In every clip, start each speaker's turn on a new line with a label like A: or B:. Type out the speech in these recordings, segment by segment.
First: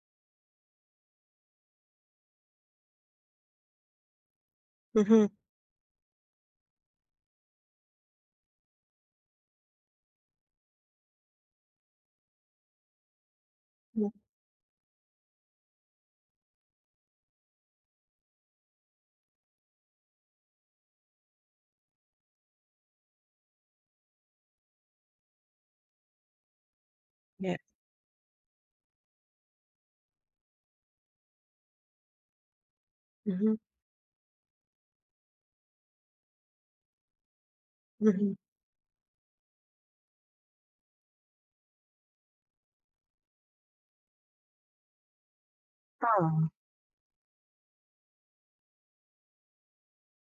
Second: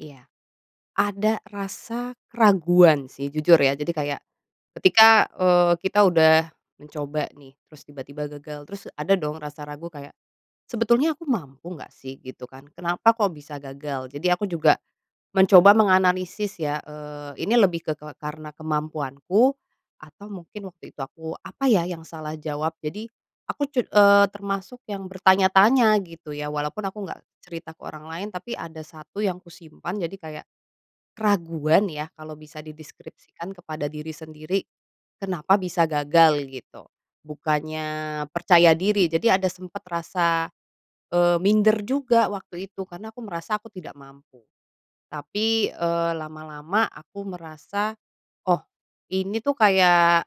A: Iya. Ada rasa keraguan sih, jujur, ya. Jadi, kayak ketika,
B: Mhm.
A: eee, kita udah mencoba nih, terus tiba-tiba gagal, terus ada dong rasa ragu kayak "Sebetulnya aku mampu nggak sih?" Gitu, kan. "Kenapa kok bisa gagal?"
B: Mmm.
A: Jadi aku juga mencoba menganalisis ya, eee, ini lebih ke ke karena kemampuanku, atau mungkin waktu itu aku apa ya, yang salah jawab? Jadi, aku, cut eee, termasuk yang bertanya-tanya, gitu, ya. Walaupun aku nggak
B: Iya.
A: cerita ke orang lain, tapi ada satu yang kusimpan. Jadi, kayak keraguan ya, kalau bisa dideskripsikan
B: Mhm.
A: kepada diri sendiri, kenapa bisa gagal, gitu, bukannya
B: Mhm.
A: percaya diri. Jadi, ada sempet rasa, eee, minder juga waktu itu. Karena aku merasa aku tidak mampu. Tapi, eee,
B: Oh.
A: lama-lama aku merasa "Oh, ini tuh kayak,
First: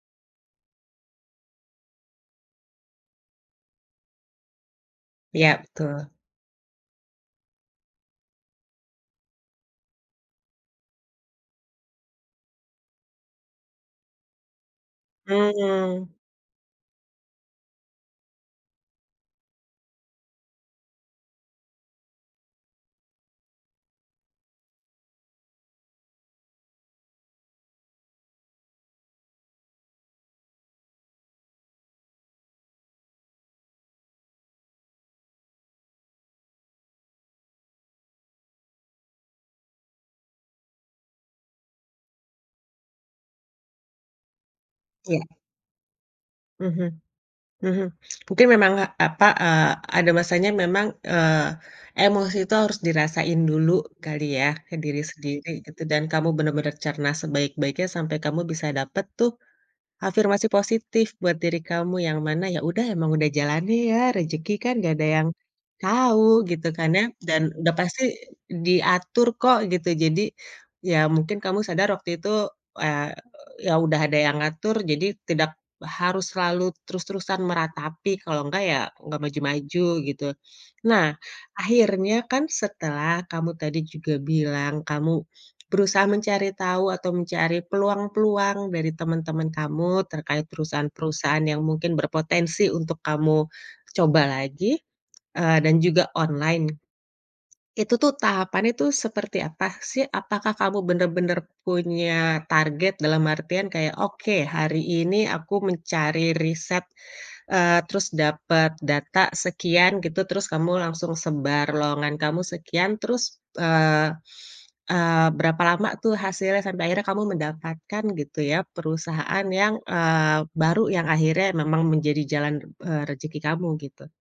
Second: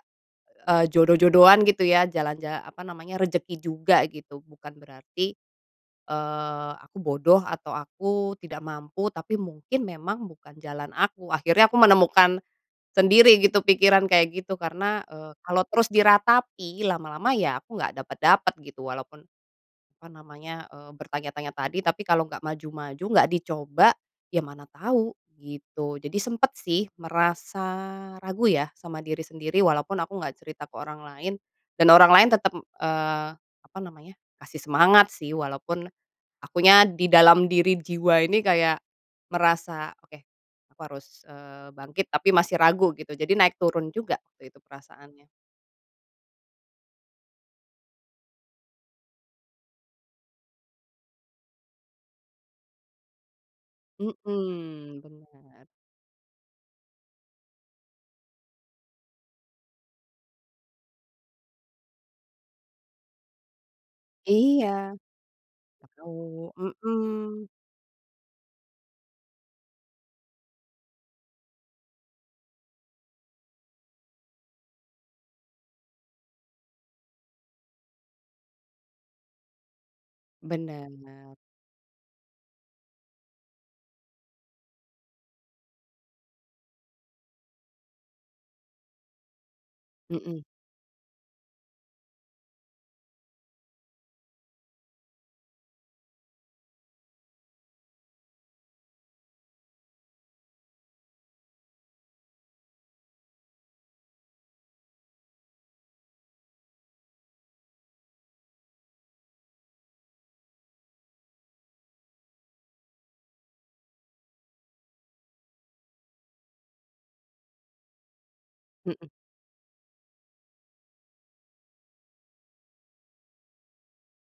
A: eee, jodoh-jodohan." Gitu ya, jalan ja apa namanya, rezeki juga, gitu. Bukan berarti,
B: Iya, betul.
A: eee, aku bodoh, atau aku tidak mampu, tapi mungkin memang bukan jalan aku. Akhirnya aku menemukan sendiri gitu pikiran kayak gitu. Karena, eee, kalau terus
B: Mmm.
A: diratapi, lama-lama ya aku nggak dapet-dapet, gitu. Walaupun, apa namanya, eee, bertanya-tanya tadi, tapi, kalau nggak maju-maju, nggak dicoba, ya mana tau, gitu. Jadi, sempet sih merasa ragu, ya, sama diri sendiri, walaupun aku nggak cerita ke orang lain, dan orang lain tetep, eee, apa namanya, kasih semangat, sih, walaupun akunya di dalam diri jiwa ini kayak merasa, "Oke, aku harus, eee, bangkit." Tapi masih ragu, gitu. Jadi, naik turun juga waktu itu
B: Iya.
A: perasaannya.
B: Mhm. Mhm. Mungkin memang, apa, eee, ada masanya memang, eee, emosi itu harus dirasain dulu kali ya, ke
A: Mhm,
B: diri sendiri
A: benar.
B: gitu. Dan, kamu bener-bener cerna sebaik-baiknya sampai kamu bisa dapet tuh afirmasi positif buat diri kamu, yang mana ya udah emang udah jalannya ya, rezeki kan nggak
A: Iya.
B: ada yang tahu,
A: Perlu,
B: gitu kan ya?
A: mhm.
B: Dan udah pasti diatur kok, gitu. Jadi, ya mungkin kamu sadar waktu itu, eee, ya udah ada yang ngatur, jadi tidak harus selalu terus-terusan meratapi, kalau nggak ya nggak maju-maju, gitu. Nah,
A: Benar.
B: akhirnya kan setelah kamu tadi juga bilang, kamu berusaha mencari tahu, atau mencari peluang-peluang dari temen-temen kamu
A: Mhm.
B: terkait perusahaan-perusahaan yang mungkin berpotensi untuk kamu coba lagi eee, dan juga online, itu tuh tahapannya tuh seperti apa, sih? Apakah kamu bener-bener punya target dalam artian kayak, "Oke, hari ini aku mencari riset, eee, terus dapet data sekian" gitu. Terus kamu langsung sebar lowongan kamu sekian, terus, eee, eee, berapa lama tuh hasilnya sampai akhirnya kamu mendapatkan, gitu ya,
A: Mhm.
B: perusahaan yang, eee, baru yang akhirnya memang menjadi jalan, eee, rezeki kamu, gitu?